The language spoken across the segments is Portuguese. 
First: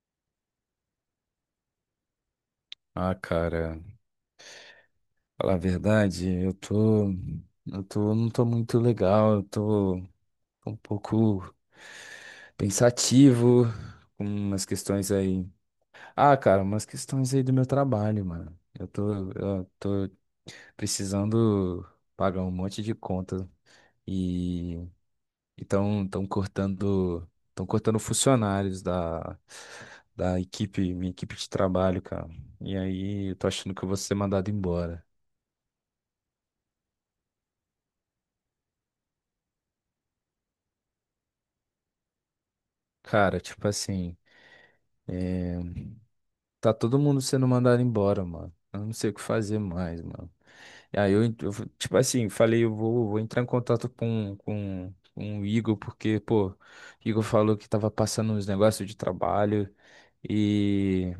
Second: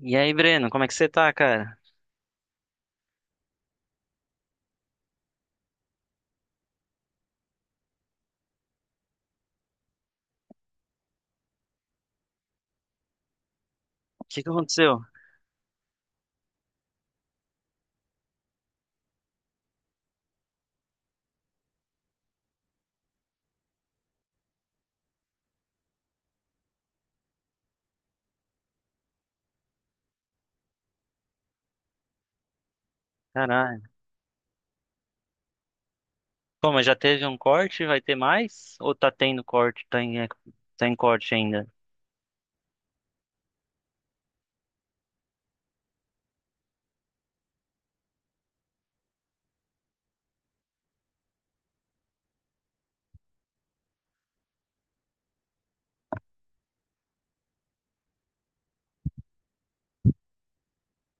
E aí, Breno, como é que você tá, cara? Ah, cara, falar a verdade, eu tô, não tô muito legal, eu tô um pouco pensativo O com que que umas aconteceu? questões aí. Ah, cara, umas questões aí do meu trabalho, mano. Eu tô precisando pagar um monte de conta e então estão cortando funcionários da equipe, minha equipe de trabalho, cara. E aí eu tô achando que Caralho. eu vou ser mandado embora. Pô, mas já teve um corte? Vai ter mais? Ou tá tendo corte? Tá em corte ainda? Cara, tipo assim, tá todo mundo sendo mandado embora, mano. Eu não sei o que fazer mais, mano. E aí eu, tipo assim, falei, vou entrar em contato com o Igor, porque, pô, Igor falou que tava passando uns negócios de trabalho e,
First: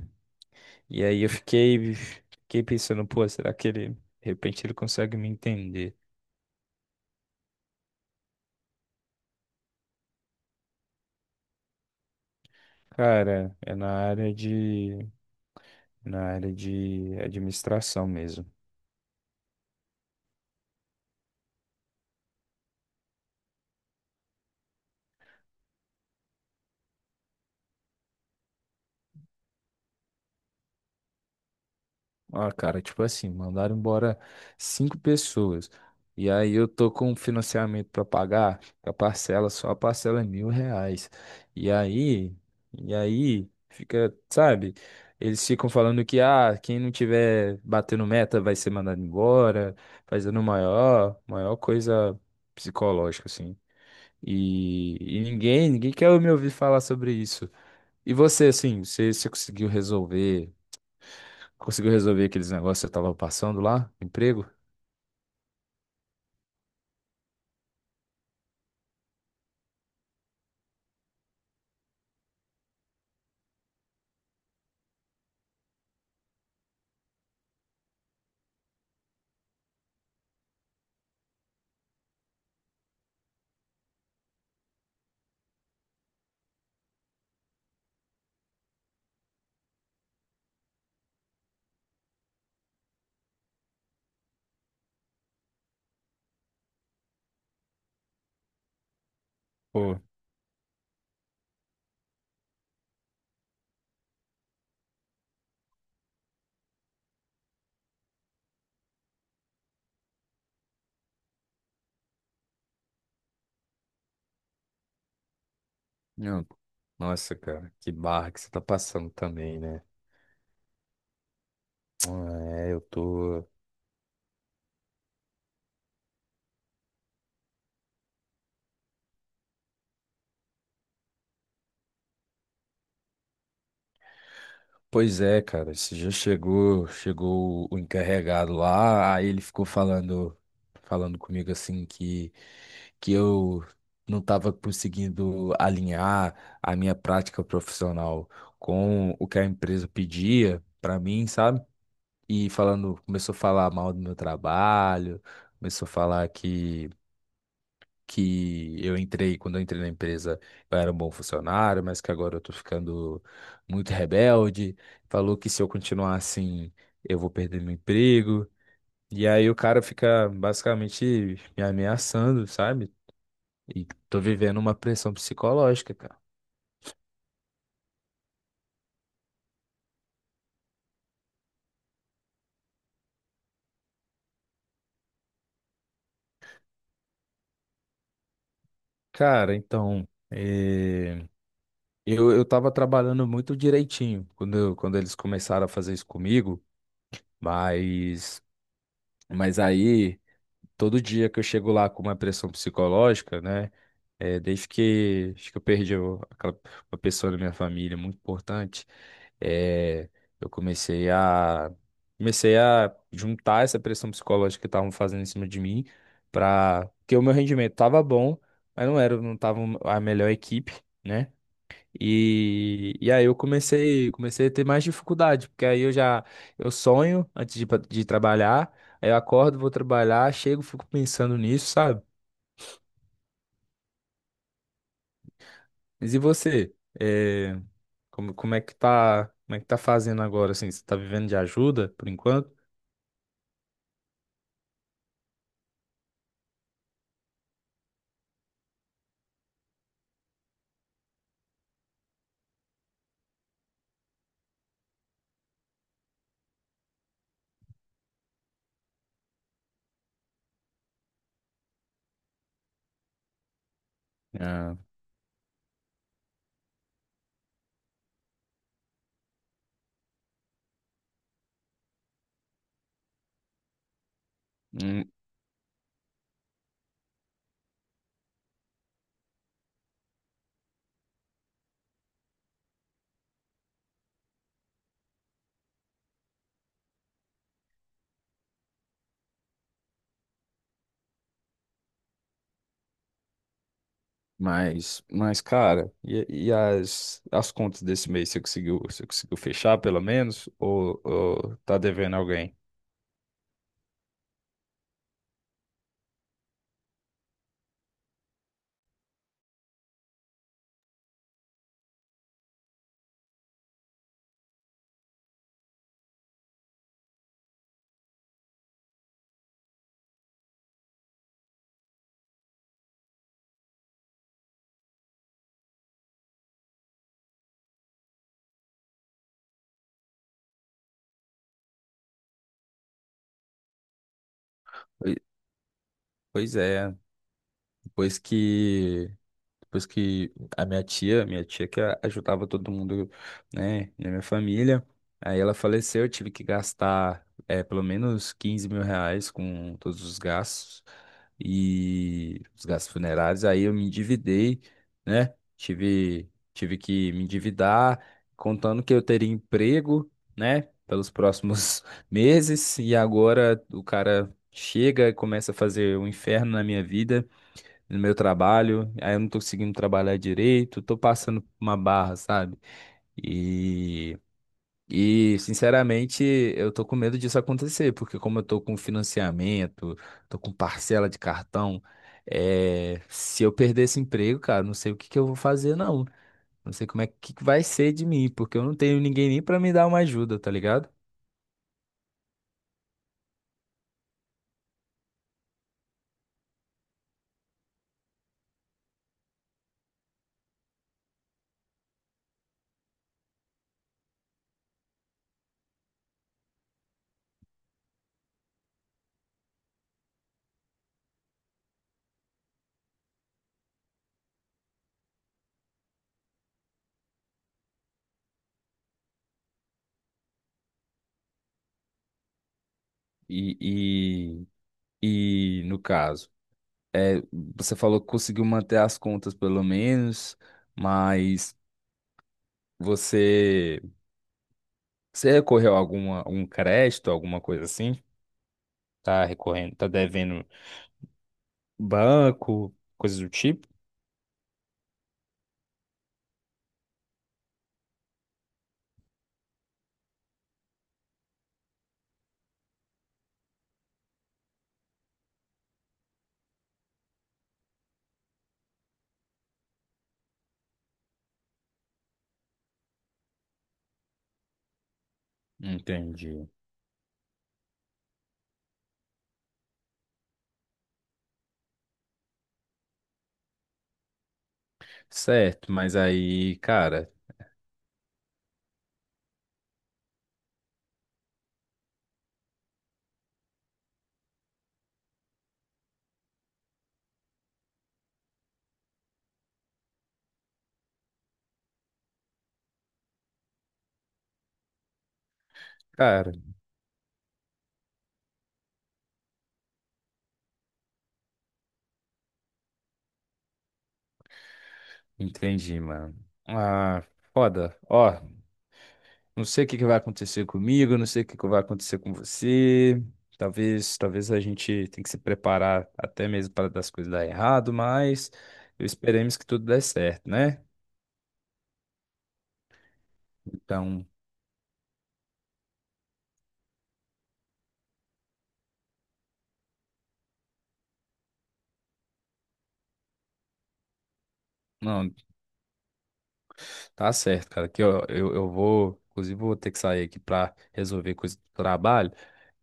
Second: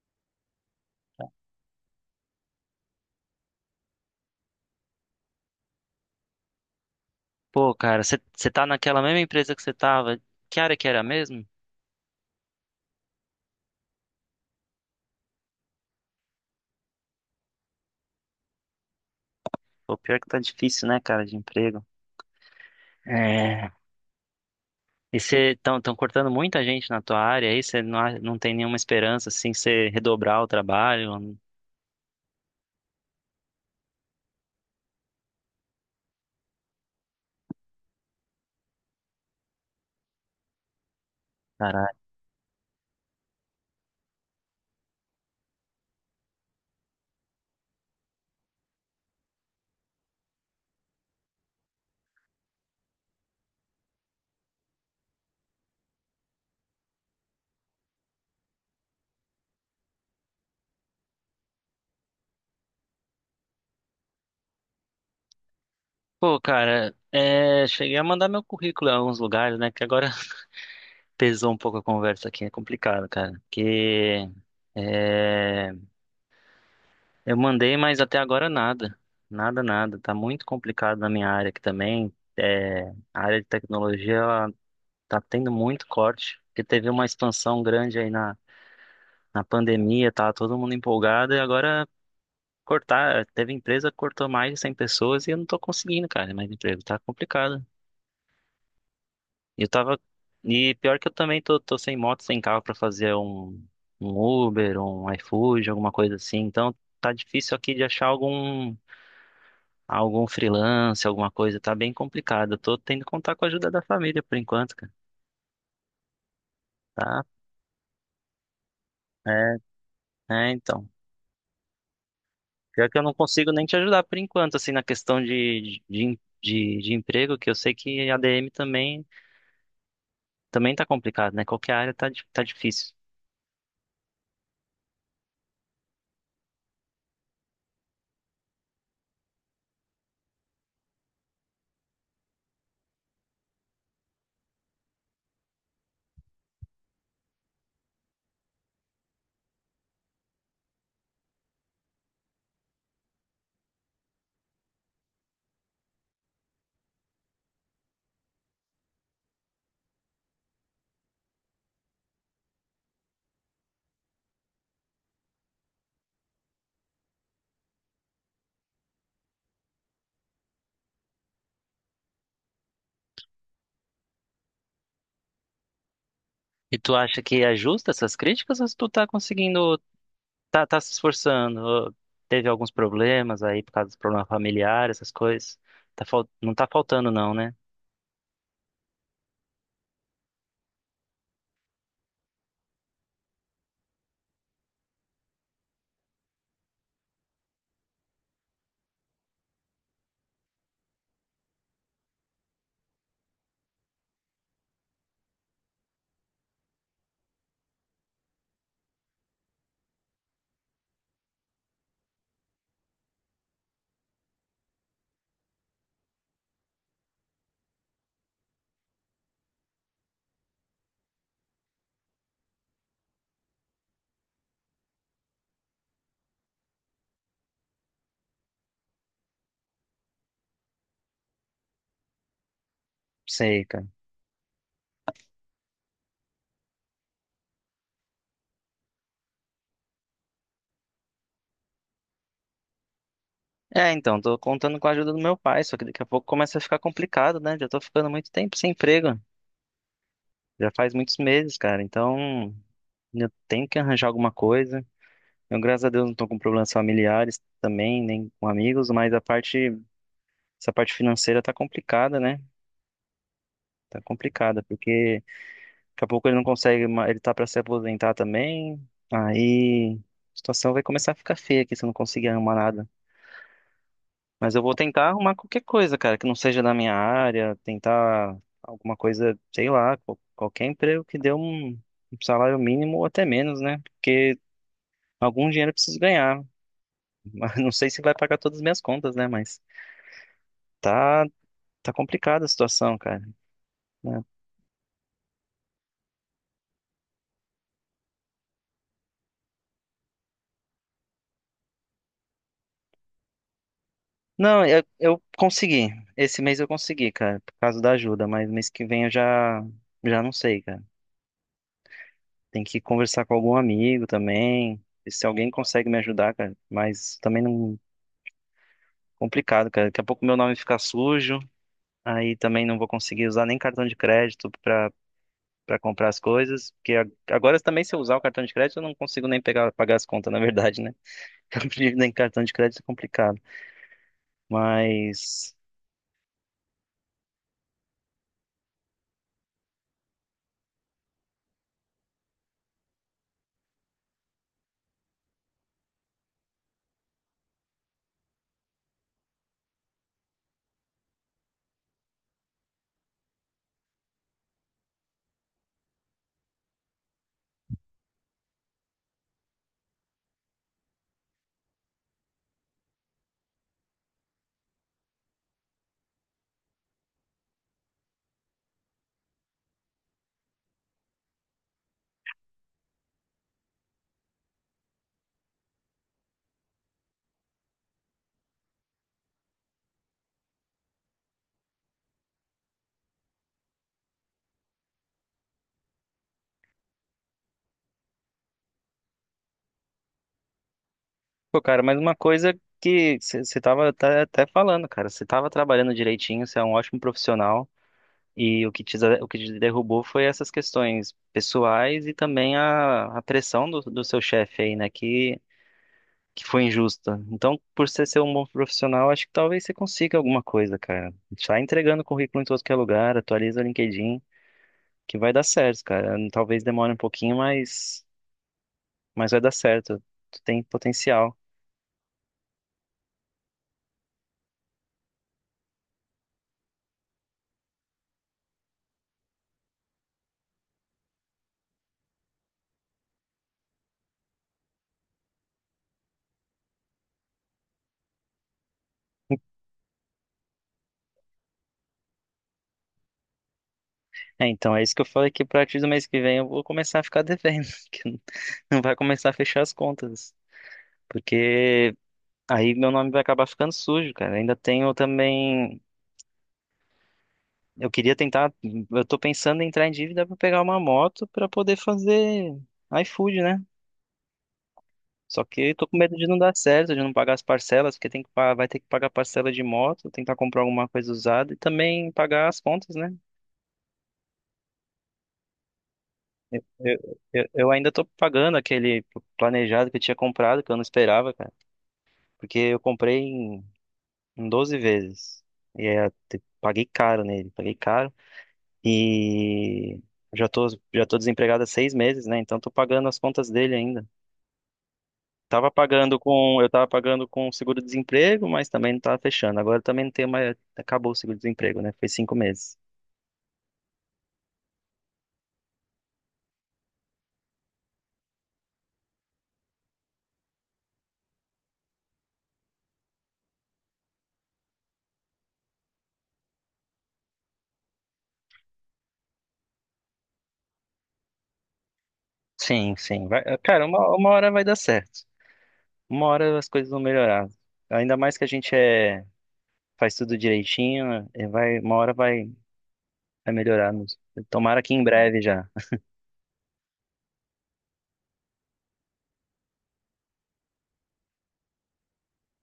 e aí fiquei pensando, pô, será que ele, de repente ele consegue me entender? Pô, cara, você tá naquela mesma empresa que você tava? Que área que era mesmo? Cara, na área de administração mesmo. Pô, pior que tá difícil, né, cara, de emprego. É. E você tão, tão cortando muita gente na tua área aí? Você não, não tem nenhuma esperança, assim, de você redobrar o trabalho? Ah, cara, tipo assim, mandaram embora 5 pessoas. E aí eu tô com um financiamento pra pagar, a parcela, só a parcela é 1.000 reais. E Caralho. aí, e aí fica, sabe? Eles ficam falando que, ah, quem não tiver batendo meta vai ser mandado embora, fazendo maior coisa psicológica, assim. E ninguém quer me ouvir falar sobre isso. E você, assim, você conseguiu resolver? Conseguiu resolver aqueles negócios que você tava passando lá? Emprego? Pô, cara, é, cheguei a mandar meu currículo em alguns lugares, né? Que agora pesou um pouco a conversa aqui, é complicado, cara. Porque é, eu mandei, mas até agora nada. Nada, nada. Tá muito complicado na minha área aqui também. É, a área de tecnologia, ela tá tendo muito corte, porque teve uma expansão grande na pandemia, tá todo mundo empolgado, e agora cortar, teve empresa que cortou mais de 100 pessoas e eu não tô conseguindo, cara, mais emprego. Tá complicado. Eu Pô, tava. E pior que eu também tô sem moto, sem carro pra fazer um Uber, um iFood, alguma coisa assim. Então tá difícil aqui de achar algum freelance, alguma coisa. Tá bem complicado. Eu tô tendo que contar com a ajuda da família por enquanto, cara. não. Tá? Nossa, cara, que barra que você tá passando É, também, né? é, então. Ah, é, eu Pior que eu não tô. consigo nem te ajudar por enquanto, assim, na questão de emprego, que eu sei que ADM também, também tá complicado, né? Qualquer área tá, tá difícil. Pois é, cara, esse dia chegou, chegou o encarregado lá, aí ele ficou falando, falando comigo assim que eu não tava conseguindo alinhar a minha prática profissional com o que a empresa pedia pra mim, sabe? E falando, começou a falar mal do meu trabalho, começou a falar que quando eu entrei na empresa, eu era um bom funcionário, mas que agora eu tô ficando muito rebelde. Falou que se eu continuar assim, eu vou perder meu emprego. E aí o cara fica basicamente me ameaçando, sabe? E tô vivendo uma pressão psicológica, cara. E tu acha que é justa essas críticas ou tu tá conseguindo. Tá, tá se esforçando. Ó, teve alguns problemas aí por causa dos problemas familiares, essas coisas. Não tá faltando, não, né? Cara, então, eu tava trabalhando muito direitinho quando, quando eles começaram a fazer isso comigo. Mas, mas aí, todo dia que eu chego lá com uma pressão psicológica, né? É, desde que, acho que eu perdi aquela, uma pessoa da minha família muito importante, é, eu comecei a, comecei a juntar essa pressão psicológica que estavam fazendo em cima de mim, para porque o meu rendimento estava bom, mas não tava a melhor equipe. Né? E aí comecei a ter mais dificuldade, porque aí eu já eu sonho antes de, de trabalhar, aí eu acordo, vou trabalhar, chego, fico pensando nisso, sabe? Sei, cara. Mas e você? É, como é que tá, como é que tá fazendo agora, assim? Você tá vivendo de ajuda por enquanto? É, então, tô contando com a ajuda do meu pai, só que daqui a pouco começa a ficar complicado, né? Já tô ficando muito tempo sem emprego. Já faz muitos meses, cara. Então, eu tenho que arranjar alguma coisa. Eu, graças a Deus, não tô com problemas familiares também, nem com amigos, mas essa parte financeira tá complicada, né? Tá complicada, É, porque. Daqui a pouco ele não consegue, ele tá pra se aposentar também. Aí a situação vai começar a ficar feia aqui se eu não conseguir arrumar nada. Mas eu vou hum, tentar arrumar qualquer coisa, cara, que não seja da minha área, tentar alguma coisa, sei lá, qualquer emprego que dê um salário mínimo ou até menos, né? Porque algum dinheiro eu preciso ganhar. Mas não sei se vai pagar todas as minhas contas, né? Mas tá, tá complicada a situação, cara. Né? Mas, cara, e as contas desse mês, você conseguiu fechar pelo menos? Ou tá devendo alguém? Não, eu consegui. Esse mês eu consegui, cara, por causa da ajuda, mas mês que vem já não sei, cara. Tem que conversar com algum amigo também. Ver se alguém consegue me ajudar, cara, mas também não complicado, cara. Daqui a pouco meu nome fica sujo, aí também não vou conseguir usar nem cartão de crédito pra para comprar as coisas, porque agora também se eu usar o cartão de crédito eu não consigo nem pegar pagar as contas, na verdade, né? Eu prefiro nem cartão de crédito é complicado, Poi- mas Pois é, depois que depois que a minha tia que ajudava todo mundo, né, na minha família, aí ela faleceu, eu tive que gastar é, pelo menos 15.000 reais com todos os gastos e os gastos funerários. Aí eu me endividei, né? Tive que me endividar, contando que eu teria emprego, né, pelos próximos meses. E agora o cara chega e começa a fazer um inferno na minha vida no meu trabalho, aí eu não tô conseguindo trabalhar direito, tô passando por uma barra, sabe? E, e sinceramente, eu tô com medo disso acontecer, porque como eu tô com financiamento, tô com parcela de cartão, é, se eu perder esse emprego, cara, não sei o que que eu vou fazer, não. Não sei como é que vai ser de mim, porque eu não tenho ninguém nem pra me dar uma ajuda, tá ligado? pô, cara, mas uma coisa que você até falando, cara, você tava trabalhando direitinho, você é um ótimo profissional e o que te derrubou foi essas questões pessoais e também a pressão do seu chefe aí, né, que foi injusta. Então, por você ser um bom profissional, acho que talvez você consiga alguma coisa, cara. Sai entregando currículo em todo que é lugar, atualiza o LinkedIn, que vai dar certo, cara. Talvez demore um pouquinho, mas vai dar certo. Tu tem potencial. E, e, e no caso, é, você falou que conseguiu manter as contas pelo menos, mas você, você recorreu a alguma, algum crédito, alguma coisa assim? Tá recorrendo, tá devendo banco, coisas do tipo? É, então, é isso que eu falei que a partir do mês que vem eu vou começar a ficar devendo, que não não vai começar a fechar as contas, porque aí meu nome vai acabar ficando sujo, cara. Ainda tenho também, eu queria tentar, eu tô pensando em entrar em dívida para pegar uma moto para poder fazer iFood, né? Só que eu tô com medo de Entendi. não dar certo, de não pagar as parcelas, porque tem que, vai ter que pagar parcela de moto, tentar comprar alguma coisa usada e também pagar as contas, né? Certo, mas aí, Eu, cara, eu, eu ainda tô pagando aquele planejado que eu tinha comprado, que eu não esperava, cara. Porque eu comprei em 12 vezes. E é, paguei caro nele, paguei caro. E já tô, já tô desempregado há 6 meses, né? Então tô pagando as contas dele ainda. Cara, Eu tava pagando com seguro-desemprego, mas também não tava fechando. Agora também não tem mais, acabou o seguro-desemprego, né? Foi 5 meses. entendi, mano. Ah, foda. Ó, não sei o que que vai acontecer comigo, não sei o que que vai acontecer com você. Talvez a gente tenha que se preparar até mesmo para das coisas dar errado, mas eu esperemos que tudo dê certo, né? Sim, sim. Vai, cara, Então, uma hora vai dar certo. Uma hora as coisas vão melhorar. Ainda mais que a gente é, faz tudo direitinho, vai, uma hora vai melhorar. Tomara que em não, breve já. tá certo, cara. Aqui, ó, eu vou, inclusive, vou ter que sair aqui pra resolver coisa do trabalho.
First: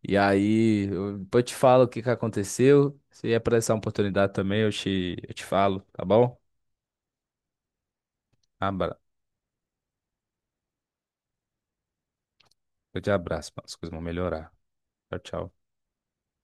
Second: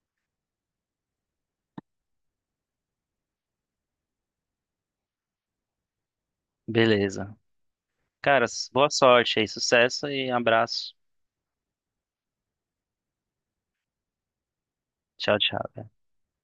E aí, eu, depois eu te falo o que que aconteceu. Se aparecer uma oportunidade também, eu te falo, tá bom? Beleza. Cara, boa Abra, sorte aí, sucesso e abraço. eu te abraço, mano. As coisas vão melhorar. Tchau, Tchau, tchau. tchau.